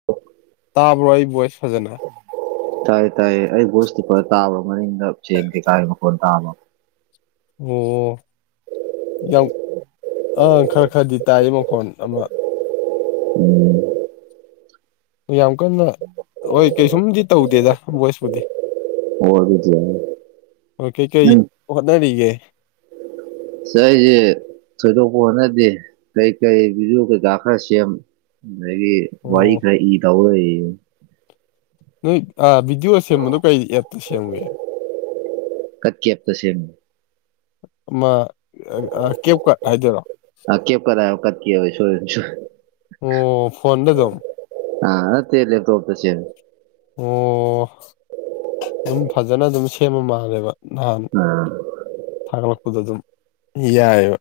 [inaudible] ꯇꯕꯣꯏ voice ꯐꯖꯅ ꯇꯥꯏ ꯇꯥꯏꯌꯦ ꯑꯩ ꯕꯣꯁꯇꯨ ꯄꯨꯔ ꯇꯥꯕ꯭ꯔꯥ ꯃꯅꯤꯡꯗ ꯆꯦꯟ ꯀꯩꯀꯥꯒꯤ ꯃꯈꯣꯟꯜ ꯇꯥꯕ ꯑꯣ ꯌꯥꯝ ꯑꯪ ꯈꯔ ꯈꯔꯗꯤ ꯇꯥꯏ ꯃꯈꯣꯟ ꯑꯃ [inaudible] ꯌꯥꯝ ꯀꯟꯅ ꯍꯣꯏ ꯀꯩꯁꯨꯝꯗꯤ ꯇꯧꯗꯦꯗ ꯚꯣꯏꯁꯄꯨꯗꯤ ꯑꯣ ꯑꯗꯨꯗꯤ ꯍꯣꯏ ꯀꯩꯀꯩ ꯎꯝ ꯍꯣꯠꯅꯔꯤꯒꯦ ꯁ ꯑꯩꯁꯦ ꯊꯣꯏꯗꯣꯛꯄ ꯍꯣꯠꯅꯗꯦ ꯀꯩ ꯀꯩ ꯕꯤꯖꯨ ꯀꯩꯀꯥ ꯈꯔ ꯁꯦꯝ ꯒꯤ ꯋꯥꯏ ꯑꯣ ꯀ ꯏ ꯇꯧꯗ ꯅꯣꯏ ꯚꯤꯗꯤꯑꯣ ꯁꯦꯝꯕꯗꯣ ꯀꯩ ꯑꯦꯞꯇ ꯁꯦꯝꯒꯦ ꯀꯛꯀꯤ ꯑꯇꯁꯤ ꯑꯃ ꯀꯦꯞꯀꯠ ꯍꯥꯏꯗꯣꯢꯔꯣ ꯀꯦꯞ ꯀꯠ ꯍꯥꯢꯕ ꯀꯠ ꯑꯣꯢ ꯁꯣꯢ ꯁꯣꯏꯔꯦ ꯑꯣ ꯐꯣꯟꯗ ꯑꯗꯨꯝ ꯑ ꯅꯠꯇꯦ ꯂꯦꯞꯇꯣꯇ ꯁꯦꯃꯤ ꯑꯣ ꯑꯗꯨꯝ ꯐꯖꯅ ꯑꯗꯨꯝ ꯁꯦꯝꯃ ꯃꯥꯜꯂꯦꯕ ꯅꯍꯥꯟ ꯎꯝ ꯊꯥꯒꯠꯂꯛꯄꯗꯣ ꯑꯗꯨꯝ ꯌꯥꯏꯑꯕ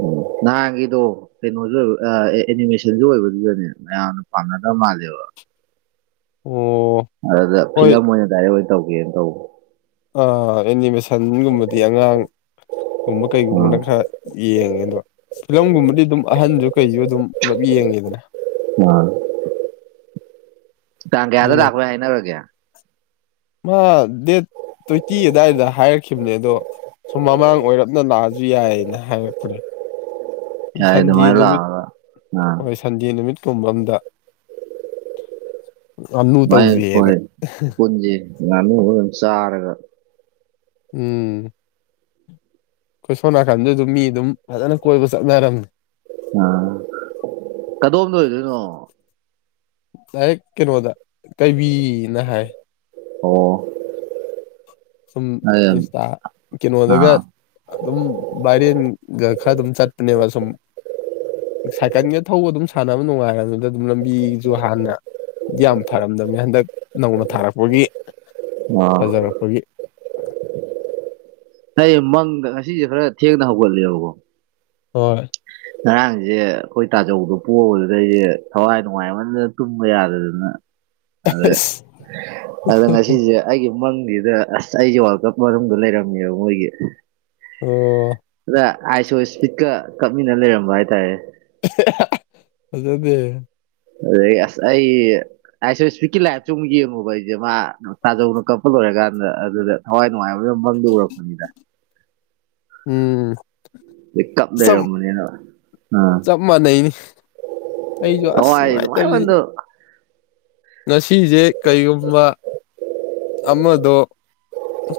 ꯎꯝ ꯅꯍꯥꯟꯒꯤꯗꯣ ꯀꯩꯅꯣꯁꯨ ꯑꯣꯏꯕ ꯑꯦꯅꯤꯃꯦꯁꯟꯁꯨ ꯑꯣꯏꯕꯗꯨꯗꯅꯦ ꯃꯌꯥꯝꯅ ꯄꯥꯝꯅꯗꯕ ꯃꯥꯜꯂꯦꯕ ꯑꯣ ꯑꯗꯨꯗ ꯍꯣꯏ ꯐꯤꯂꯝ ꯑꯣꯏꯅ ꯗꯥꯏꯔꯦꯛ ꯑꯣꯏꯅ ꯇꯧꯒꯦꯅ ꯇꯧꯕ ꯑꯥ ꯑꯦꯅꯤꯃꯦꯁꯟꯒꯨꯝꯕꯗꯤ ꯑꯉꯥꯡꯒꯨꯝꯕ ꯑꯥ ꯀꯩꯒꯨꯝꯕꯅ ꯈꯔ ꯌꯦꯡꯉꯦ ꯑꯗꯣ ꯐꯤꯂꯝꯒꯨꯝꯕꯗꯤ ꯑꯗꯨꯝ ꯑꯍꯟꯁꯨ ꯀꯩꯁꯨ ꯑꯗꯨꯝ ꯄꯨꯂꯞ ꯌꯦꯡꯉꯤꯗꯅ ꯍꯣꯢ ꯇꯥꯡ ꯀꯌꯥꯗ ꯑꯗꯨꯅ ꯂꯥꯛꯄꯩ ꯍꯥꯏꯅꯔꯒꯦ ꯃꯥ ꯗꯦꯠ ꯇ꯭ꯋꯦꯟꯇꯤ ꯑꯗꯨꯋꯥꯏꯗ ꯍꯥꯏꯔꯛꯈꯤꯕꯅꯦ ꯑꯗꯣ ꯁꯨꯝ ꯃꯃꯥꯡ ꯑꯣꯏꯔꯞꯅ ꯂꯥꯛꯑꯁꯨ ꯌꯥꯏꯌꯦꯅ ꯍꯥꯏꯔꯛꯄꯅꯦ ꯌꯥꯏ ꯁꯟꯗꯦ ꯑꯗꯨꯃꯥꯏꯅ ꯅꯨꯃꯤꯠ ꯂꯥꯛꯑꯒ ꯑꯥ ꯍꯣꯏ ꯁꯟꯗꯦ ꯅꯨꯃꯤꯠꯀꯨꯝꯕ ꯑꯝꯗ ꯉꯥꯅꯨ ꯃꯥꯏ ꯇꯧꯁꯦꯅ ꯍꯣꯏ ꯄꯨꯟꯁꯤ ꯉꯥꯅꯨꯔ ꯀꯩꯅꯣꯝ ꯆꯥꯔꯒ ꯎꯝ ꯑꯈꯣꯏ ꯁꯣꯝ ꯅꯥꯀꯟꯗ ꯑꯗꯨꯝ ꯃꯤ ꯑꯗꯨꯝ ꯐꯖꯅ ꯀꯣꯏꯕ ꯆꯠꯅꯔꯝꯃꯤ ꯑꯥ ꯀꯗꯣꯝꯗ ꯑꯣꯏꯗꯣꯏꯅꯣ ꯗꯥꯢꯔꯦꯛꯇꯥꯔꯦ ꯀꯩꯅꯣꯗ ꯀꯩꯕꯤꯅ ꯍꯥꯏ ꯑꯣ ꯁꯨꯝ ꯑꯩ ꯏꯟꯁꯇꯥ ꯀꯩꯅꯣꯗꯒ ꯑꯥ ꯑꯗꯨꯝ ꯚꯥꯏꯔꯦꯟꯒ ꯈꯔ ꯑꯗꯨꯝ ꯆꯠꯄꯅꯦꯕ ꯁꯨꯝ ꯁꯥꯏꯀꯜꯒ ꯊꯧꯕ ꯑꯗꯨꯝ ꯁꯥꯟꯅꯕ ꯅꯨꯡꯉꯥꯏꯔꯝꯅꯤꯗ ꯑꯗꯨꯝ ꯂꯝꯕꯤꯁꯨ ꯍꯥꯟꯅ ꯌꯥꯝ ꯐꯔꯝꯗꯝꯅꯤ ꯍꯟꯗꯛ ꯅꯧꯅ ꯊꯥꯔꯛꯄꯒꯤ ꯑꯥ ꯐꯖꯔꯛꯄꯒꯤ ꯑꯩ ꯃꯪꯗ ꯉꯁꯤꯁꯦ ꯈꯔ ꯊꯦꯡꯅ ꯍꯧꯒꯠꯂꯦꯕꯀꯣ ꯍꯣꯏ ꯉꯔꯥꯡꯁꯦ ꯑꯩꯈꯣꯏ ꯇꯥꯖꯧꯗꯣ ꯄꯣꯕꯗꯨꯗ ꯑꯩꯁꯦ ꯊꯋꯥꯏ ꯅꯨꯡꯉꯥꯏꯃꯟꯗꯗꯅ ꯇꯨꯝꯕ ꯌꯥꯗꯗꯅ ꯑꯗꯦ ꯑꯁ ꯑꯗꯨ ꯉꯁꯤꯁꯦ ꯑꯩꯒꯤ ꯃꯪꯁꯤꯗ ꯑꯁ ꯑꯩꯁꯦ ꯋꯥꯔꯜ ꯀꯞ ꯃꯅꯨꯡꯗ ꯂꯩꯔꯝꯃꯦꯕ ꯃꯣꯏꯒꯤ ꯑꯣ ꯑꯗ ꯑꯥꯏꯁꯣ ꯏꯁꯄꯤꯠꯀ ꯀꯞꯃꯤꯟꯅ ꯂꯩꯔꯝꯕ ꯍꯥꯏꯇꯥꯔꯦ [unintelligible] ꯐꯖꯗꯦ ꯑꯗꯒꯤ ꯑꯁ ꯑꯩ ꯑꯥꯢ ꯁꯣ ꯁ꯭ꯄꯤꯠꯀꯤ ꯂꯥꯏꯐꯇꯨ ꯑꯃꯨꯛ ꯌꯦꯡꯉꯨꯕ ꯑꯩꯁꯦ ꯃꯥ ꯇꯥꯖꯧꯅ ꯀꯛꯄ ꯂꯣꯏꯔꯀꯥꯟꯗ ꯑꯗꯨꯗ ꯊꯋꯥꯏ ꯅꯨꯡꯉꯥꯏꯃꯟꯗꯗ ꯐꯪꯗ ꯎꯔꯛꯄꯅꯤꯗ ꯎꯝ ꯆꯞ ꯀꯞꯂꯩꯔꯝꯕꯅꯤ ꯍꯥꯢꯕ ꯑꯥ ꯆꯞ ꯃꯥꯟꯅꯩꯅꯤ ꯑꯩꯁꯨ ꯑꯁ ꯊꯋꯥꯢꯁꯤ ꯅꯨꯡꯉꯥꯏꯇꯕꯁꯤꯗꯤ ꯅꯨꯉꯥꯢꯃꯟꯗꯕ ꯉꯁꯤꯁꯦ ꯀꯔꯤꯒꯨꯝꯕ ꯑꯃꯗꯣ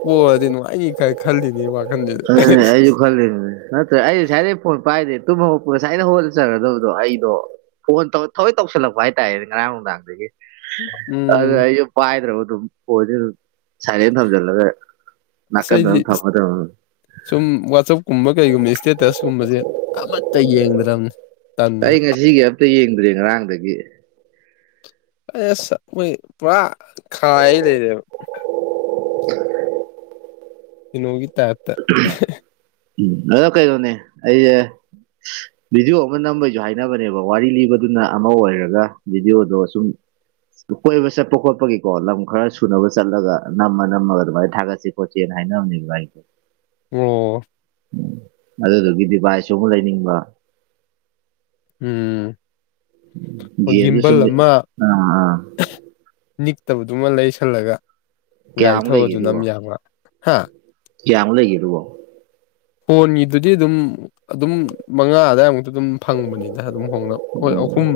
ꯄꯣꯔꯗꯤ ꯅꯨꯡꯉꯥꯏꯅꯤ ꯀꯥꯏ ꯈꯜꯂꯤꯅꯤ ꯋꯥꯈꯜ ꯑꯗꯨꯅꯦ ꯑꯩꯁꯨ ꯈꯜꯂꯤꯅꯤ ꯅꯠꯇ꯭ꯔꯦ ꯑꯩ ꯉꯁꯥꯏꯗꯩ ꯐꯣꯟ ꯄꯥꯏꯗꯦ ꯇꯨꯝ ꯍꯧꯒꯠꯄꯒ ꯉꯁꯥꯏꯅ ꯍꯧꯒꯠ ꯆꯔꯗꯕꯗꯣ ꯑꯩꯗꯣ ꯐꯣꯟ ꯊꯑꯣꯏ ꯇꯧꯁꯤꯜꯂꯛꯄ ꯍꯥꯏꯇꯥꯔꯦ ꯉꯔꯥꯡ ꯅꯨꯡꯗꯥꯡꯗꯒꯤ ꯑꯗꯨꯗ ꯎꯝ ꯑꯩꯁꯨ ꯄꯥꯏꯗ꯭ꯔꯕ ꯑꯗꯨꯝ ꯐꯣꯟꯁꯤ ꯑꯗꯨꯝ ꯁꯥꯏꯂꯦꯟ ꯊꯝꯖꯤꯜꯂꯒ ꯑꯁ ꯅꯥꯀꯟꯗ ꯑꯩꯗꯤ ꯑꯗꯨꯝ ꯊꯝꯃ ꯊꯝꯃ ꯁꯨꯝ ꯋꯥꯆꯞꯀꯨꯝꯕ ꯀꯩꯒꯨꯝꯕ ꯏꯁꯇꯦꯇꯁ ꯀꯨꯝꯕꯁꯦ ꯑꯃꯠꯇ ꯌꯦꯡꯗ꯭ꯔꯝꯅꯦ ꯑꯩ ꯉꯁꯤꯒꯤ ꯑꯝꯇ ꯌꯦꯡꯗ꯭ꯔꯦ ꯉꯔꯥꯡꯗꯒꯤ ꯑ ꯄꯨꯥ ꯈ ꯂꯩꯗꯦꯕ ꯏꯅꯣꯤ ꯇꯦꯔꯇ ꯎꯝ ꯍ ꯎꯝ ꯑꯣꯀ ꯑꯩ ꯇꯣꯉꯦ ꯑꯦ [unintelligible] ꯚꯗꯤꯑꯣ ꯑꯃ ꯅꯝꯕꯩꯁꯨ ꯍꯥꯏꯅꯕꯅꯦꯕ ꯋꯥꯔꯤ ꯂꯤꯕꯗꯨꯅ ꯑꯃ ꯑꯣꯏꯔꯒ ꯚꯤꯗꯤꯑꯣꯗꯣ ꯁꯨꯝ ꯀꯣꯏꯕ ꯆꯠꯄ ꯈꯣꯠꯄꯒꯤꯀꯣ ꯂꯝ ꯈꯔ ꯁꯨꯅꯕ ꯆꯠꯂꯒ ꯅꯝꯃ ꯅꯝꯃꯒ ꯑꯗꯨꯃꯥꯏꯅ ꯊꯥꯒꯠꯁꯤ ꯁꯣꯆꯦ ꯔꯦ ꯅꯅꯤ ꯑꯣ ꯎ ꯑꯗꯨꯗꯨꯒꯤ ꯗꯤꯚꯥꯏꯁꯁꯨ ꯑꯃꯨꯛ ꯂꯩꯅꯤꯡꯕ ꯎꯝ ꯍꯣꯏ ꯁꯃꯦ ꯒꯤꯝꯕꯜ ꯑꯃ ꯑꯥ ꯑ ꯅꯤꯛꯇꯕꯗꯨꯃ ꯂꯩꯁꯜꯂꯒ ꯒꯥꯔꯤ ꯀꯌꯥꯃꯨꯛ ꯊꯧꯑ ꯑꯗꯨꯅ ꯑꯃꯝ ꯌꯥꯕ꯭ꯔꯥ ꯍꯥ ꯀꯌꯥꯝ ꯂꯩꯒꯦꯔꯨꯑꯣꯣ ꯐꯣꯟꯒꯤꯗꯨꯗꯤ ꯑꯗꯨꯝ ꯑꯗꯨꯝ ꯃꯉꯥ ꯑꯋꯥꯏꯃꯨꯛꯇ ꯑꯗꯨꯝ ꯐꯪꯕꯅꯤ ꯑꯗꯨꯝ ꯍꯣꯡꯅꯕ ꯍꯣꯏ ꯑꯍꯨꯝ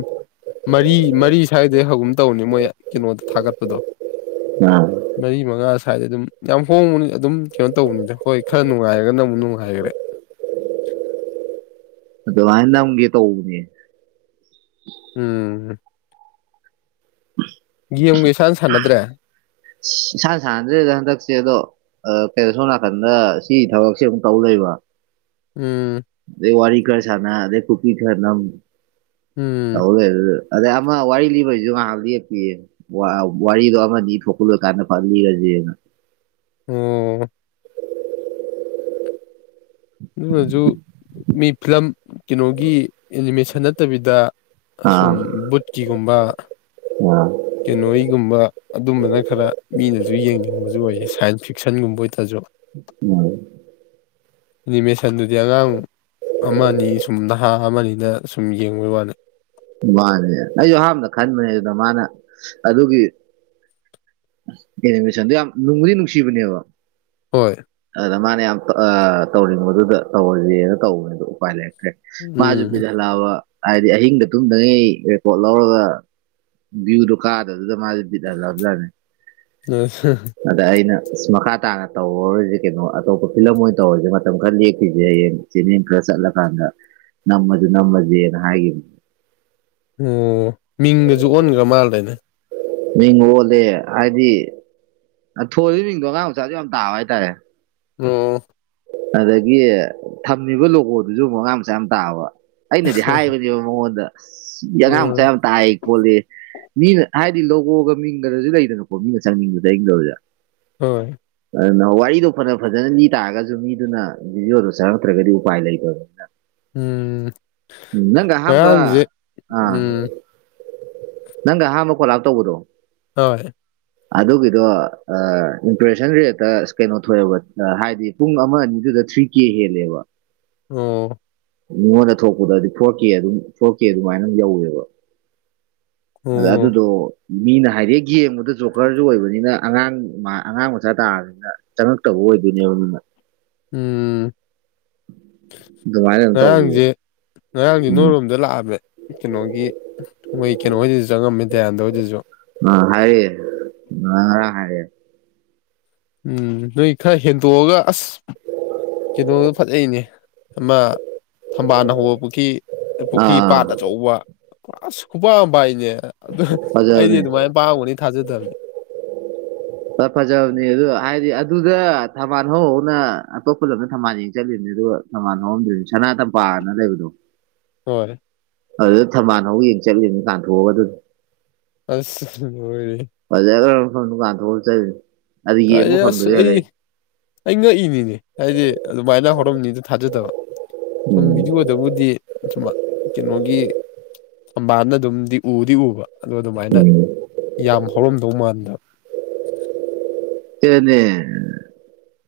ꯃꯔꯤ ꯃꯔꯤ ꯁ꯭ꯋꯥꯏꯗ ꯍꯧꯒꯨꯝ ꯇꯧꯅꯤ ꯃꯣꯏ ꯀꯩꯅꯣꯗ ꯊꯥꯒꯠꯄꯗꯣ ꯑ ꯃꯔꯤ ꯃꯉꯥ ꯁ꯭ꯋꯥꯏꯗ ꯑꯗꯨꯝ ꯌꯥꯝ ꯍꯣꯡꯕꯅꯤ ꯑꯗꯨꯝ ꯀꯩꯅꯣ ꯇꯧꯕꯅꯤꯗ ꯍꯣꯏ ꯈꯔ ꯅꯨꯡꯉꯥꯏꯔꯒꯅꯪꯕꯨꯛ ꯅꯨꯡꯉꯥꯏꯈꯔꯦ ꯑꯗꯨꯃꯥꯏꯅ ꯅꯪꯒꯤ ꯇꯧꯕꯅꯦ ꯎꯝ ꯍ ꯒꯦꯝꯒ ꯁꯥꯟꯅ ꯁꯥꯟꯅꯗ꯭ꯔꯦ ꯏꯁꯥꯟꯅ ꯁꯥꯟꯗ꯭ꯔꯦꯗ ꯍꯟꯗꯛꯁꯦ ꯑꯗꯣ ꯀꯩꯅꯣ ꯁꯣꯝ ꯅꯥꯀꯟꯗ ꯁꯤ ꯊꯕꯛꯁꯦ ꯑꯃꯨꯛ ꯇꯧ ꯂꯩꯕ ꯎꯝ ꯑꯗꯦ ꯋꯥꯔꯤ ꯈꯔ ꯁꯅ ꯑꯗꯦ ꯀꯨꯄꯤ ꯈꯔꯅꯝ ꯎꯝ ꯑꯗꯩ ꯑꯃ ꯋꯥꯔꯤ ꯂꯤꯕꯩꯁꯨ ꯉꯥꯏꯍꯥꯟ ꯂꯦꯞꯄꯤꯌꯦ [unintelligible] ꯎꯝ ꯑꯗꯨꯃꯁꯨ ꯃꯤ ꯐꯤꯂꯝ ꯀꯩꯅꯣꯒꯤ ꯑꯦꯅꯤꯃꯦꯁꯟ ꯅꯠꯇꯕꯤꯗ ꯑꯁꯨꯝ ꯑꯥ ꯕꯨꯠꯀꯤꯒꯨꯝꯕ ꯑꯥ ꯀꯩꯅꯣꯋꯤꯒꯨꯝꯕ ꯑꯗꯨꯝꯕꯅ ꯈꯔ ꯃꯤꯅꯁꯨ ꯌꯦꯡꯅꯤꯡꯕꯁꯨ ꯑꯣꯏꯌꯦ ꯁꯥꯏꯟꯁ ꯐꯤꯛꯁꯟꯒꯨꯝꯕ ꯑꯣꯏꯇꯔꯁꯨ ꯃ ꯑꯦꯅꯤꯃꯦꯁꯟꯗꯨꯗꯤ ꯑꯉꯥꯡ ꯑꯃꯅꯤ ꯁꯨꯝ ꯅꯍꯥ ꯑꯃꯅꯤꯅ ꯁꯨꯝ ꯌꯦꯡꯕꯩ ꯋꯥꯅꯤ ꯃꯥꯅꯦ ꯑꯩꯁꯨ ꯑꯍꯥꯟꯕꯗ ꯈꯟꯕꯅꯦ ꯑꯗꯨꯅ ꯃꯥꯅ ꯑꯗꯨꯒꯤ ꯑꯦꯅꯤꯃꯦꯁꯟꯗꯣ ꯌꯥꯝ ꯅꯨꯡꯕꯨꯗꯤ ꯅꯨꯡꯁꯤꯕꯅꯦꯕ ꯍꯣꯏ ꯑꯗꯨꯗ ꯃꯥꯅ ꯌꯥꯝ ꯇꯧꯔꯤꯕꯗꯨꯗ ꯇꯧꯔꯔꯤꯦꯅ ꯇꯧꯕꯅꯤꯗ ꯎꯄꯥꯏ ꯂꯩꯔꯛꯇ꯭ꯔꯦ ꯃꯥꯁꯨ ꯎꯝ ꯄꯤꯍꯜꯂꯛꯑꯕ ꯍꯥꯏꯗꯤ ꯑꯍꯤꯡꯗ ꯇꯨꯝꯗꯉꯩ ꯔꯦꯀꯣꯔꯠ ꯂꯧꯔꯒ ꯕꯤꯌꯨꯗꯣ ꯀꯥꯔ ꯑꯗꯨꯗ ꯃꯥꯁꯦ ꯤꯠ ꯂꯧꯞꯖꯥꯅꯤ ꯑ ꯑꯗ ꯑꯩꯅ ꯑ ꯃꯈꯥ ꯇꯥꯅ ꯇꯧꯔꯔꯤꯁꯦ ꯀꯩꯅꯣ ꯑꯇꯣꯞꯄ ꯐꯤꯂꯝ ꯑꯣꯏꯅ ꯇꯧꯔꯁꯦ ꯃꯇꯝ ꯈꯔ ꯂꯦꯛꯈꯤꯁꯦ ꯍꯌꯦꯡ ꯆꯦꯅꯦꯦꯝ ꯈꯔ ꯆꯠꯂꯀꯥꯟꯗ ꯅꯝꯃꯁꯨ ꯅꯝꯃꯁꯦꯅ ꯍꯥꯏꯈꯤꯕꯅꯤ ꯑꯣ ꯃꯤꯡꯗꯁꯨ ꯑꯣꯟꯈ꯭ꯔ ꯃꯥꯜꯗꯅꯦ ꯃꯤꯡ ꯑꯣꯜꯂꯦ ꯍꯥꯏꯗꯤ ꯊꯣꯏꯕ ꯃꯤꯡꯗꯣ ꯑꯉꯥꯡ ꯃꯆꯥꯁꯨ ꯌꯥꯝ ꯇꯥꯕ ꯍꯥꯏꯇꯥꯔꯦ ꯑꯣ ꯑꯗꯒꯤ ꯊꯝꯃꯤꯕ ꯂꯣꯒꯣꯗꯨꯁꯨ ꯑꯃꯨꯛ ꯑꯉꯥꯡ ꯃꯆꯥ ꯌꯥꯝ ꯇꯥꯕ ꯑꯩꯅꯗꯤ ꯍꯥꯏꯕꯅꯦꯕ ꯃꯉꯣꯟꯗ ꯑꯉꯥꯡ ꯃꯆꯥ ꯎꯝ ꯌꯥꯝ ꯇꯥꯏ ꯈꯣꯂꯦ ꯃꯤꯅ ꯍꯥꯏꯗꯤ ꯂꯒꯣꯒ ꯃꯤꯡꯒꯗꯁꯨ ꯂꯩꯗꯅꯀꯣ ꯃꯤꯅ ꯆꯪꯅꯤꯡꯕꯗ ꯆꯪꯅꯤꯡꯗꯕꯗ ꯍꯣꯏ ꯑꯗꯨꯅ ꯋꯥꯔꯤꯗꯣ ꯐꯖ ꯐꯖꯅ ꯃꯤ ꯇꯥꯔꯒꯁꯨ ꯃꯤꯗꯨꯅ ꯚꯗꯤꯑꯣꯗꯨ ꯆꯪꯉꯛꯇ꯭ꯔꯒꯗꯤ ꯎꯄꯥꯏ ꯂꯩꯇꯥꯕꯥ ꯎꯝ ꯅꯥꯡꯒ ꯑꯍꯥꯟꯕ ꯉꯔꯥꯡꯁꯦ ꯎꯝ ꯅꯪꯒꯥ ꯑꯍꯟꯕ ꯀꯣꯂꯥꯄ ꯇꯧꯕꯗꯣ ꯍꯣꯏ ꯑꯗꯨꯒꯤꯗꯣ ꯏꯝꯄ꯭ꯔꯦꯁꯟ ꯔꯦꯠꯇ ꯀꯩꯅꯣ ꯊꯣꯛꯕ ꯍꯥꯏꯗꯤ ꯄꯨꯡ ꯑꯃ ꯑꯅꯤꯗꯨꯗ ꯊ꯭ꯔꯤ ꯀꯦ ꯍꯦꯜꯂꯦꯕ ꯑꯣ ꯃꯤꯉꯣꯟꯗ ꯊꯣꯛꯄꯗꯗꯤ ꯐꯣꯔ ꯀꯦ ꯑꯗꯨꯝ ꯐꯣꯔ ꯀꯦ ꯑꯗꯨꯃꯥꯏꯅ ꯌꯧꯋꯦꯕ ꯑꯗ ꯑꯗꯨ ꯑꯣ ꯑꯗꯨꯗꯣ ꯃꯤꯅ ꯍꯥꯏꯗꯤ ꯌꯦꯡꯕꯗ ꯆꯣꯀꯔꯁꯨ ꯑꯣꯏꯕꯅꯤꯅ ꯑꯉꯥꯡ ꯑꯉꯥꯡ ꯃꯆꯥ ꯇꯥꯔꯁꯨ ꯆꯪꯉꯛꯇꯕ ꯑꯣꯏꯗꯣꯏꯅꯦꯕꯅ ꯎꯝ ꯑꯗꯨꯃꯥꯏꯅ ꯇꯧꯕꯈꯤꯕ ꯉꯔꯥꯡꯗꯤ ꯅꯣꯏꯣꯔꯣꯝꯗ ꯂꯥꯛꯑꯝꯃꯦ ꯀꯩꯅꯣꯒꯤ ꯃꯣꯏ ꯀꯩꯅꯣꯍꯣꯏꯁꯤꯁꯨ ꯆꯪꯉꯝꯃꯦ ꯗꯌꯥꯟꯗ ꯍꯣꯏꯗꯁꯨ ꯑ ꯍꯥꯔꯛꯑ ꯍꯥꯏꯔꯥꯛꯑ ꯎꯝ ꯅꯣꯏ ꯈꯔ ꯍꯦꯟꯗꯣꯛꯑꯒ ꯑꯁ ꯀꯩꯅꯣꯗꯣ ꯐꯖꯩꯅꯦ ꯑꯃ ꯊꯝꯕꯥꯜ ꯍꯧꯕ ꯄꯨꯈꯔꯤ ꯄꯨꯈ꯭ꯔꯤ ꯑꯥ ꯄꯥꯠ ꯑꯆꯧꯕ ꯄꯨꯔꯥ ꯈꯨꯄꯥꯝꯕ ꯑꯃ ꯑꯗꯨ ꯑꯩꯗꯤ ꯐꯖꯕꯅꯦ ꯑꯗꯨꯃꯥꯏꯅ [unintelligible] ꯍ ꯐꯖꯕꯅꯦ ꯑꯗꯨ ꯍꯥꯏꯗꯤ ꯑꯗꯨꯗ ꯊꯝꯕꯥꯜ ꯍꯧꯅ ꯑꯇꯣꯞꯄ ꯂꯝꯗ ꯊꯝꯕꯥꯜ ꯌꯦꯡ ꯆꯠꯂꯤꯕꯅꯦ ꯑꯗꯨꯒ ꯁꯃꯥꯟ ꯍꯧꯔꯝꯗꯣꯏꯅꯤ ꯁꯅꯥ ꯇꯝꯄꯥꯅ ꯂꯩꯕꯗꯣ ꯍꯣꯏ ꯑꯗꯨꯗ ꯊꯝꯕꯥꯥꯟ ꯍꯧꯨꯛ ꯌꯦꯡ ꯆꯠꯂꯤꯅꯤ ꯇꯥꯟꯊꯣꯛꯑꯒ ꯑꯗꯨꯗꯤ ꯑꯁ ꯍꯣꯏꯔꯤ ꯐꯖ ꯃꯐꯝ ꯅꯨꯡꯀꯥꯟ ꯊꯣꯛꯑ ꯑꯗꯨ ꯌꯦꯡꯕ ꯀꯥꯏ ꯑꯁ ꯐꯪꯗꯣꯏ ꯑꯩ ꯍꯂꯛꯏ ꯑꯩ ꯉꯛꯏꯅꯤꯅꯦ ꯍꯥꯏꯗꯤ ꯑꯗꯨꯃꯥꯏꯅ ꯍꯧꯔꯝꯅꯤꯗ ꯊꯥꯖꯗꯕ ꯁꯨꯝ ꯚꯗꯤꯑꯣ ꯑꯗꯨꯕꯨꯗꯤ ꯁꯨꯃ ꯀꯩꯅꯣꯒꯤ ꯊꯝꯕꯥꯜꯅ ꯑꯗꯨꯝꯗꯤ ꯎꯗꯤ ꯎꯕ ꯑꯗꯣ ꯑꯗꯨꯃꯥꯏꯅ ꯌꯥꯝ ꯍꯧꯔꯝꯗꯧ ꯃꯥꯟꯗꯕ ꯀꯅꯦ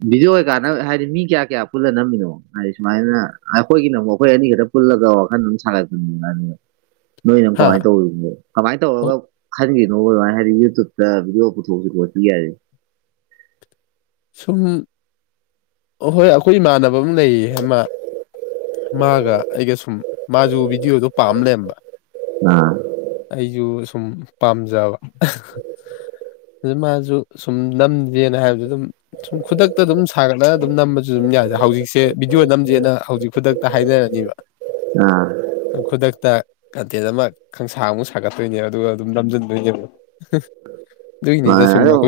ꯚꯗꯤꯑꯣ ꯑꯣꯏ ꯀꯥꯟꯅꯕ ꯍꯥꯏꯗꯤ ꯃꯤ ꯀꯌꯥ ꯀꯌꯥ ꯄꯨꯜꯂ ꯅꯝꯃꯤꯅꯣ ꯍꯥꯏꯗꯤ ꯁꯨꯃꯥꯏꯅ ꯑꯩꯈꯣꯏꯒꯤꯅ ꯑꯃꯨꯛ ꯑꯩꯈꯣꯏ ꯑꯅꯤ ꯈꯛꯇ ꯄꯨꯜꯂꯒ ꯋꯥꯈꯜ ꯑꯗꯨꯝ ꯁꯥꯒꯠꯄꯟꯅꯤꯡꯉꯅꯤ ꯅꯣꯏꯅꯝ ꯍꯥ ꯀꯃꯥꯏꯅ ꯇꯧꯔꯤꯅꯦ ꯀꯃꯥꯏꯅ ꯇꯧꯔꯒ ꯈꯟꯈꯤꯅꯣ ꯑꯗꯨꯃꯥꯏꯅ ꯍꯥꯏꯗꯤ ꯌꯨꯇꯨꯕꯇ ꯚꯗꯤꯑꯣ ꯄꯨꯊꯣꯛꯑꯁꯤ ꯈꯣꯠꯄꯤ ꯌꯥꯔꯦ ꯁꯨꯝꯍꯣꯏ ꯑꯩꯈꯣꯏ ꯏꯃꯥꯟꯅꯕ ꯑꯃ ꯂꯩꯌꯦ ꯑꯃ ꯃꯥꯒ ꯑꯩꯒ ꯁꯨꯝ ꯃꯥꯁꯨ ꯚꯤꯗꯤꯑꯣꯗꯣ ꯄꯥꯝ ꯂꯩꯔꯝꯕ [unintelligible] ꯑꯩꯁꯨ ꯁꯨꯝ ꯄꯥꯝꯖꯕ ꯑꯗꯨ ꯃꯥꯁꯨ ꯁꯨꯝ ꯅꯝꯖꯅ ꯍꯥꯏꯕꯗ ꯑꯗꯨꯝ ꯁꯨꯝ ꯈꯨꯗꯛꯇ ꯑꯗꯨꯝ ꯁꯥꯒꯠꯂꯒ ꯑꯗꯨꯝ ꯅꯝꯕꯁꯨ ꯑꯗꯨꯝ ꯌꯥꯗꯦ ꯍꯧꯖꯤꯛꯁꯦ ꯚꯤꯗꯤꯑꯣ ꯅꯝꯖꯦꯅ ꯍꯧꯖꯤꯛ ꯈꯨꯗꯛ ꯇ ꯍꯥꯏꯅꯔꯅꯦꯕ ꯑꯥ ꯈꯨꯗꯛꯇ ꯀꯟꯇꯦꯟ ꯑꯃ ꯁꯪꯁꯥ ꯑꯃꯨꯛ ꯁꯥꯒꯠꯇꯣꯏꯅꯦ ꯑꯗꯨꯒ ꯑꯗꯨꯝ ꯅꯝꯖꯟꯗꯣꯏꯅꯦꯕ ꯍꯣꯏ ꯑꯗꯣ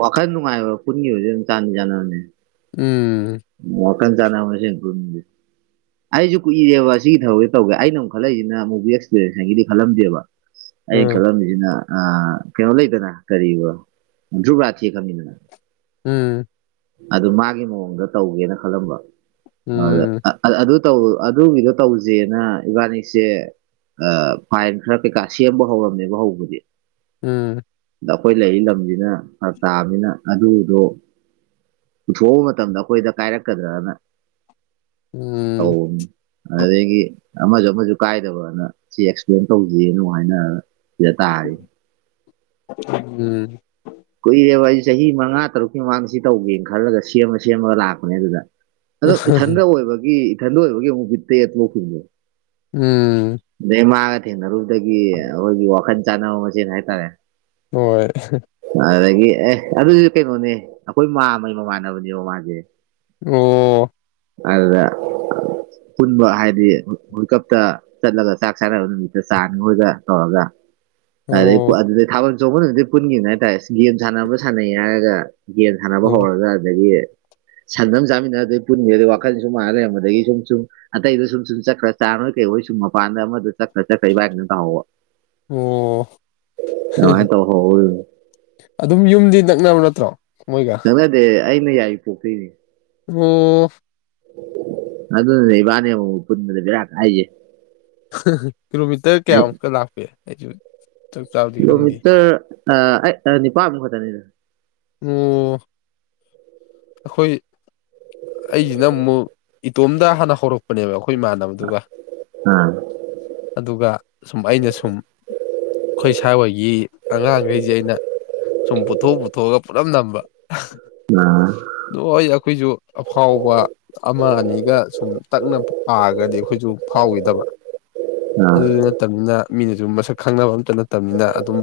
ꯋꯥꯈꯜ ꯅꯨꯡꯉꯥꯏꯕ ꯄꯨꯟꯒꯤ ꯍꯧꯖꯤꯛ ꯑꯗꯨꯝ ꯆꯥꯟꯅ ꯆꯥꯟꯅꯕꯅꯦ ꯎꯝ ꯃꯀꯟ ꯆꯂ ꯑꯃ ꯑꯩꯁꯨ ꯀꯨꯏꯔꯦꯕ ꯁꯤꯒꯤ ꯊꯕꯛꯁꯦ ꯇꯧꯒꯦ ꯑꯩꯅ ꯑꯃꯨꯛꯜꯂꯛꯁꯤꯅꯨꯛ ꯑꯦꯛꯁꯄꯤꯔꯦꯟꯁꯒꯤꯗꯤ ꯈꯜꯂꯝꯗꯦꯕ ꯑꯩ ꯎꯝ ꯀꯂꯣ ꯑꯗꯨꯅ ꯀꯩꯅꯣ ꯂꯩꯗꯅ ꯀꯟꯊ꯭ꯔꯨꯒ꯭ꯔꯥꯊꯤ ꯈꯪꯅꯤꯗꯅ ꯎꯝ ꯑꯗꯨ ꯃꯥꯒꯤ ꯃꯑꯣꯡꯗ ꯇꯧꯒꯦꯅ ꯈꯜꯂꯝꯕ ꯎꯝ ꯑꯗ ꯑꯗꯨ ꯑꯗꯨꯒꯤꯗꯣ ꯇꯧꯖꯦꯅ ꯏꯕꯥꯅꯤꯁꯦ ꯐꯥꯏꯟ ꯈꯔ ꯀꯩꯀꯥ ꯁꯦꯝꯕ ꯍꯧꯔꯝꯃꯦꯕ ꯍꯧꯕꯗꯤ ꯎꯝ ꯑꯗ ꯑꯩꯈꯣꯏ ꯂꯩꯔꯤ ꯂꯝꯁꯤꯅ ꯇꯥꯕꯅꯤꯅ ꯑꯗꯨꯗꯣ ꯄꯨꯊꯣꯛꯑꯕ ꯃꯇꯝꯗ ꯑꯩꯈꯣꯏꯗ ꯀꯥꯏꯔꯛꯀꯗ꯭ꯔꯅ ꯎꯝ ꯑꯧ ꯑꯗꯨꯗꯒꯤ ꯑꯃꯁꯨ ꯑꯃꯁꯨ ꯀꯥꯏꯗꯕꯅ ꯁꯤ ꯑꯦꯛꯁꯄ꯭ꯂꯦꯟ ꯇꯧꯁꯤꯅ ꯑꯃ ꯍꯥꯏꯅꯔꯒ [unintelligible] ꯎꯝ ꯀꯨꯏꯔꯦꯕ ꯑꯩ ꯆꯍꯤ ꯃꯉꯥ ꯇꯔꯨꯛꯀꯤ ꯃꯃꯥꯡꯗ ꯁꯤ ꯇꯧꯒꯦꯅ ꯈꯜꯂꯒ ꯁꯦꯝꯃ ꯁꯦꯝꯃꯒ ꯂꯥꯛꯄꯅꯦ ꯑꯗꯨꯗ ꯑꯗꯣ ꯏꯊꯟꯗ ꯑꯣꯏꯕꯒꯤ ꯏꯊꯟꯗ ꯑꯣꯏꯕꯒꯤ ꯑꯃꯨꯛ ꯄꯤ ꯇꯦ ꯄꯣꯛꯈꯤꯕꯁꯦ ꯎꯝ ꯑꯗꯩ ꯃꯥꯒ ꯊꯦꯡꯅꯔꯨꯕꯗꯒꯤ ꯑꯩꯈꯣꯏꯒꯤ ꯋꯥꯈꯜ ꯆꯥꯟꯅꯕ ꯃꯆꯦꯜ ꯍꯥꯏꯇꯥꯔꯦ ꯍꯣꯏ ꯑꯗꯒꯤ ꯑꯦ ꯑꯗꯨꯗꯤ ꯀꯩꯅꯣꯅꯦ ꯑꯩꯈꯣꯏ ꯃꯥ ꯑꯃꯒꯤꯩ ꯃꯃꯥꯟꯅꯕꯅꯦꯕ ꯃꯥꯁꯦ ꯑꯣ ꯑꯗꯨꯗ ꯄꯨꯟꯕ ꯍꯥꯏꯗꯤ ꯋꯥ ꯀꯞꯇ ꯆꯠꯂꯒ ꯆꯥꯛ ꯁꯥꯟꯅꯕ ꯅꯨꯃꯤꯠꯇ ꯆꯥꯅꯤꯉꯣꯏꯒ ꯇꯧꯔꯒ ꯑꯗꯩ ꯑꯣ ꯑꯗꯨꯗꯩ ꯊꯥꯕꯜ ꯆꯣꯡꯕꯗꯨꯗꯤ ꯄꯨꯟꯈꯤꯕꯅ ꯍꯥꯏꯇꯥꯔꯦ ꯒꯦꯝ ꯁꯥꯟꯅꯕ ꯁꯥꯟꯅꯩ ꯍꯥꯏꯔꯒ ꯒꯦꯝ ꯁꯥꯟꯅꯕ ꯑꯣ ꯍꯧꯔꯒ ꯑꯗꯒꯤ ꯁꯟꯗꯝ ꯆꯥꯃꯤꯟꯅꯗꯩ ꯄꯨꯟꯟꯅꯦꯗꯗꯤ ꯋꯥꯈꯜ ꯁꯨꯝ ꯃꯥꯥꯟꯅ ꯂꯩꯔꯝꯕꯗꯒꯤ ꯁꯨꯝ ꯁꯨꯝ ꯑꯇꯩꯗꯣ ꯁꯨꯝ ꯁꯨꯝ ꯆꯠꯈ꯭ꯔ ꯆꯥꯔꯣꯏ ꯀꯩ ꯍꯣꯏ ꯁꯨꯝ ꯃꯄꯥꯟꯗ ꯑꯃꯗ ꯆꯠ꯭ꯔ ꯆꯠꯈ꯭ꯔꯩ ꯕꯥꯏꯅ ꯇꯥꯎꯍꯕ ꯑꯣ ꯑꯗꯨꯃꯥꯏꯅ ꯇꯧꯍꯧꯕꯗꯨꯅꯤ ꯑꯗꯨꯝ ꯌꯨꯝꯗꯤ ꯅꯛꯅꯕ ꯅꯠꯇ꯭ꯔꯣ ꯃꯣꯏꯒ ꯅꯇꯦ ꯑꯩꯅ ꯌꯥꯏ ꯄꯣꯛꯇꯣꯏꯅꯦ ꯑꯣ ꯑꯗꯨꯗ ꯏꯕꯅꯦ ꯄꯨꯨꯟꯅꯗꯕꯤꯔꯥ ꯀꯥꯏꯁꯦ ꯀꯤꯂꯣꯃꯤꯇꯔ ꯑꯩ ꯀꯌꯥꯃꯨꯛꯀ ꯂꯥꯛꯄꯦ ꯑꯩꯁꯨ ꯆꯞ ꯆꯥꯕꯗꯤ ꯈꯪꯗꯦ ꯀꯤꯂꯣꯃꯤꯇꯔ ꯅꯤꯄꯥꯃꯨꯛ ꯈꯛꯇꯅꯤꯗ ꯑꯣ ꯑꯩꯈꯣꯏ ꯑꯩꯁꯤꯅ ꯑꯃꯨꯛ ꯏꯇꯣꯝꯗ ꯍꯥꯟꯅ ꯍꯧꯔꯛꯄꯅꯦꯕ ꯑꯩꯈꯣꯏ ꯏꯃꯥꯟꯅꯕꯗꯨꯒ ꯑꯥ ꯑꯗꯨꯒ ꯁꯨꯝ ꯑꯩꯅ ꯁꯨꯝ ꯑꯩꯈꯣꯏ ꯏꯁ ꯍꯣꯏꯒꯤ ꯑꯉꯥꯡꯈꯩꯁꯦ ꯑꯩꯅ ꯁꯨꯝ ꯄꯨꯊꯣꯛ ꯄꯨꯊꯣꯛꯑꯒ ꯄꯨꯂꯝ ꯅꯝꯕ ꯑ ꯂꯣꯏ ꯑꯩꯈꯣꯏꯁꯨ ꯑꯐꯥꯎꯕ ꯑꯃ ꯑꯅꯤꯒ ꯁꯨꯝ ꯇꯛꯅ ꯄꯥꯔꯒꯗꯤ ꯑꯩꯈꯣꯏꯁꯨ ꯐꯥꯎꯈꯤꯗꯕ ꯑꯥ ꯑꯗꯨꯗꯨ ꯅꯠꯇꯕꯅꯤꯅ ꯃꯤꯅꯁꯨ ꯃꯁꯛ ꯈꯪꯅꯕ ꯑꯝꯇ ꯅꯠꯇꯕꯅꯤꯅ ꯑꯗꯨꯝ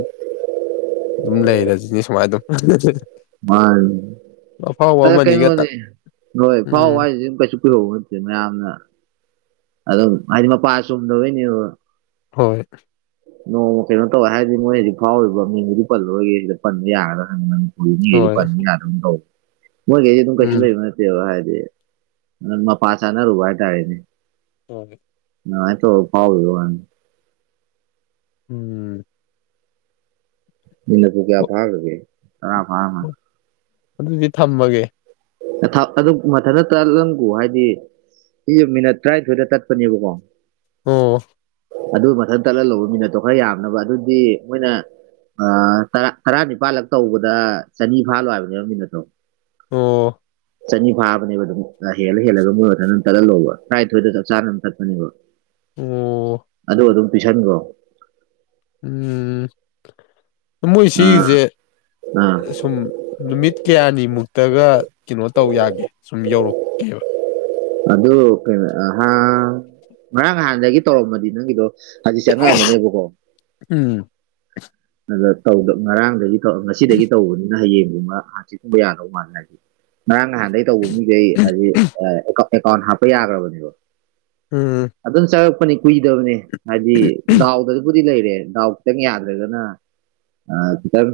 ꯑꯗꯨꯝ ꯂꯩꯔꯁꯤꯅꯤ ꯁꯨꯃꯥꯏꯅ ꯑꯗꯨꯝ ꯃꯥ ꯑꯐꯥꯎꯕ ꯑꯗ ꯑꯃꯅꯤꯒ ꯇꯛ ꯀꯩꯅꯣꯅꯦ ꯍꯣꯏ ꯐꯥꯎ ꯎꯝ ꯍꯥꯏꯁꯤ ꯀꯩꯁꯨ ꯎꯣ ꯅꯠꯇꯦ ꯃꯌꯥꯝꯅ ꯑꯗꯣ ꯑꯗꯤ ꯃ ꯄꯥꯁ ꯎꯨꯝꯗꯧꯅꯤ ꯍꯣꯏ ꯅꯣꯡꯃ ꯀꯩꯅꯣ ꯇꯧꯋꯦ ꯍꯥꯏꯔꯗꯤ ꯃꯣꯏ ꯍꯧꯖꯤꯛ ꯐꯥꯎꯔꯤꯕ ꯃꯤꯕꯨꯗꯤ ꯄꯜꯂꯔꯣꯏꯒꯦ ꯁꯤꯗ ꯄꯟꯕ ꯌꯥꯒ꯭ꯔꯥ ꯍꯪꯕ ꯅꯤ ꯍꯣꯏ ꯄꯟꯅꯤ ꯌꯥ ꯇꯧꯕ ꯃꯣꯏꯈꯩꯁꯦ ꯑꯗꯨꯝ ꯀꯩꯁꯨ ꯎꯝ ꯂꯩꯕ ꯍꯥꯏꯗꯤ ꯃ ꯄꯁꯅꯔ ꯎꯕꯔ ꯇꯥꯅꯤ ꯎ ꯅꯥꯏ ꯇꯣ ꯄꯥꯎꯕꯅꯤ ꯎꯝ ꯑꯣ ꯏꯟꯅꯁꯨꯨꯒꯌꯥ ꯐꯒꯦ ꯑꯔ ꯐ ꯑꯗꯨꯗꯤ ꯊꯝꯃꯒꯦ ꯑꯗꯨ ꯃꯊꯟꯇ ꯇꯠꯂꯪꯒ ꯍꯥꯏꯗꯤ ꯃꯤꯅꯠ ꯇꯔꯥꯅꯤꯊꯣꯏꯗ ꯇꯠꯄꯅꯦꯕꯀꯣ ꯎꯝ ꯑꯗꯨ ꯃꯊꯪ ꯇꯠꯂꯒ ꯂꯧꯕ ꯃꯤꯅꯠꯇꯣ ꯈꯔ ꯌꯥꯝꯅꯕ ꯑꯗꯨꯗꯤ ꯃꯣꯏꯅ ꯇꯔꯥ ꯅꯤꯄꯥꯜꯂꯛ ꯇꯧꯕꯗ ꯆꯅꯤ ꯐꯥꯂꯣꯏ ꯍꯥꯏꯕꯅꯦꯕ ꯃꯤꯅꯠꯇꯣ ꯑꯣ ꯆꯅꯤ ꯐꯥꯕꯅꯦꯕ ꯑꯗꯨꯝ ꯍꯦꯜꯂ ꯍꯦꯜꯂꯒ ꯃꯣꯏ ꯃꯊꯟ ꯑꯗꯨꯝ ꯇꯠꯍꯜꯂꯣꯕ ꯇꯔꯥꯅꯤꯊꯣꯏꯗ ꯆꯞ ꯆꯥꯅ ꯑꯗꯨ ꯇꯠꯄꯅꯦꯕ ꯑꯣ ꯑꯗꯨ ꯑꯗꯨꯝ ꯄꯤꯁꯟꯈꯣ ꯃꯣꯏ ꯑꯥ ꯁꯤꯒꯤꯁꯦ ꯑꯥ ꯁꯨꯝ ꯅꯨꯃꯤꯠ ꯀꯌꯥꯅꯤ ꯃꯨꯛꯇꯒ ꯀꯩꯅꯣ ꯇꯧ ꯌꯥꯒꯦ ꯁꯨꯝ ꯌꯧꯔꯛꯀꯦꯕ ꯑꯗꯨ ꯀꯩꯅꯣ ꯉꯔꯥꯡ ꯅꯍꯥꯟꯗꯒꯤ ꯇꯧꯔꯝꯃꯗꯤ ꯅꯪꯒꯤꯗꯣ ꯍꯥꯏꯗꯤꯁꯪꯉꯛꯑ ꯑꯃꯅꯦꯕꯀꯣ ꯎꯝ ꯉꯔꯥꯡꯗꯒꯤ ꯉꯁꯤꯗꯒꯤ ꯇꯧꯕꯅꯤꯅ ꯍꯌꯦꯡꯗꯨꯃ ꯑꯥꯟ ꯆꯀꯨꯝꯕ ꯌꯥꯗꯧ ꯃꯥꯜꯂꯦ ꯍꯥꯏꯗꯤꯦ ꯉꯔꯥꯡ ꯅꯍꯥꯟꯗꯒꯤꯩ ꯇꯧꯕ ꯃꯤꯁꯦ ꯍꯥꯏ ꯑꯦꯀꯥꯎꯟ ꯍꯥꯞꯄ ꯌꯥꯈ꯭ꯔꯕꯅꯦꯕ ꯎꯝ ꯑꯗꯨꯝ ꯆꯪꯉꯛꯄꯅꯤ ꯀꯨꯏꯗꯕꯅꯤ ꯍꯥꯏꯗꯤ ꯗꯥꯎꯗꯕꯨꯗꯤ ꯂꯩꯔꯦ ꯗꯥꯎ ꯈꯤꯇꯪ ꯌꯥꯗ꯭ꯔꯒꯅ ꯑ ꯈꯤꯇꯪ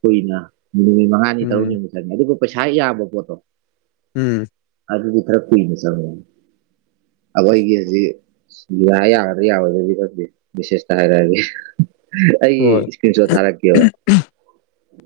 ꯀꯨꯏꯅ ꯅꯨꯃꯤꯠ ꯃꯉꯥꯅꯤ ꯎꯝ ꯇꯔꯨꯅꯤꯃ ꯑꯗꯨꯒ ꯄꯩꯁꯥ ꯌꯥꯕ ꯄꯣꯠꯇꯣ ꯎꯝ ꯑꯗꯨꯗꯤ ꯊꯔ ꯀꯏꯒ ꯆ ꯑꯕ ꯑꯩꯒꯤꯖꯤ ꯌꯥ ꯌꯥꯒꯗ꯭ꯔꯥ ꯌꯥꯒꯗ꯭ꯔꯗꯤ ꯈꯗꯤ ꯕꯤꯁꯦꯁ ꯇ ꯍꯥꯏꯔꯗꯤ ꯑꯩꯒꯤ ꯍꯣꯏ ꯏꯁꯀ꯭ꯔꯤꯟ ꯁꯣꯠ ꯊꯥꯔꯛꯀꯦꯕ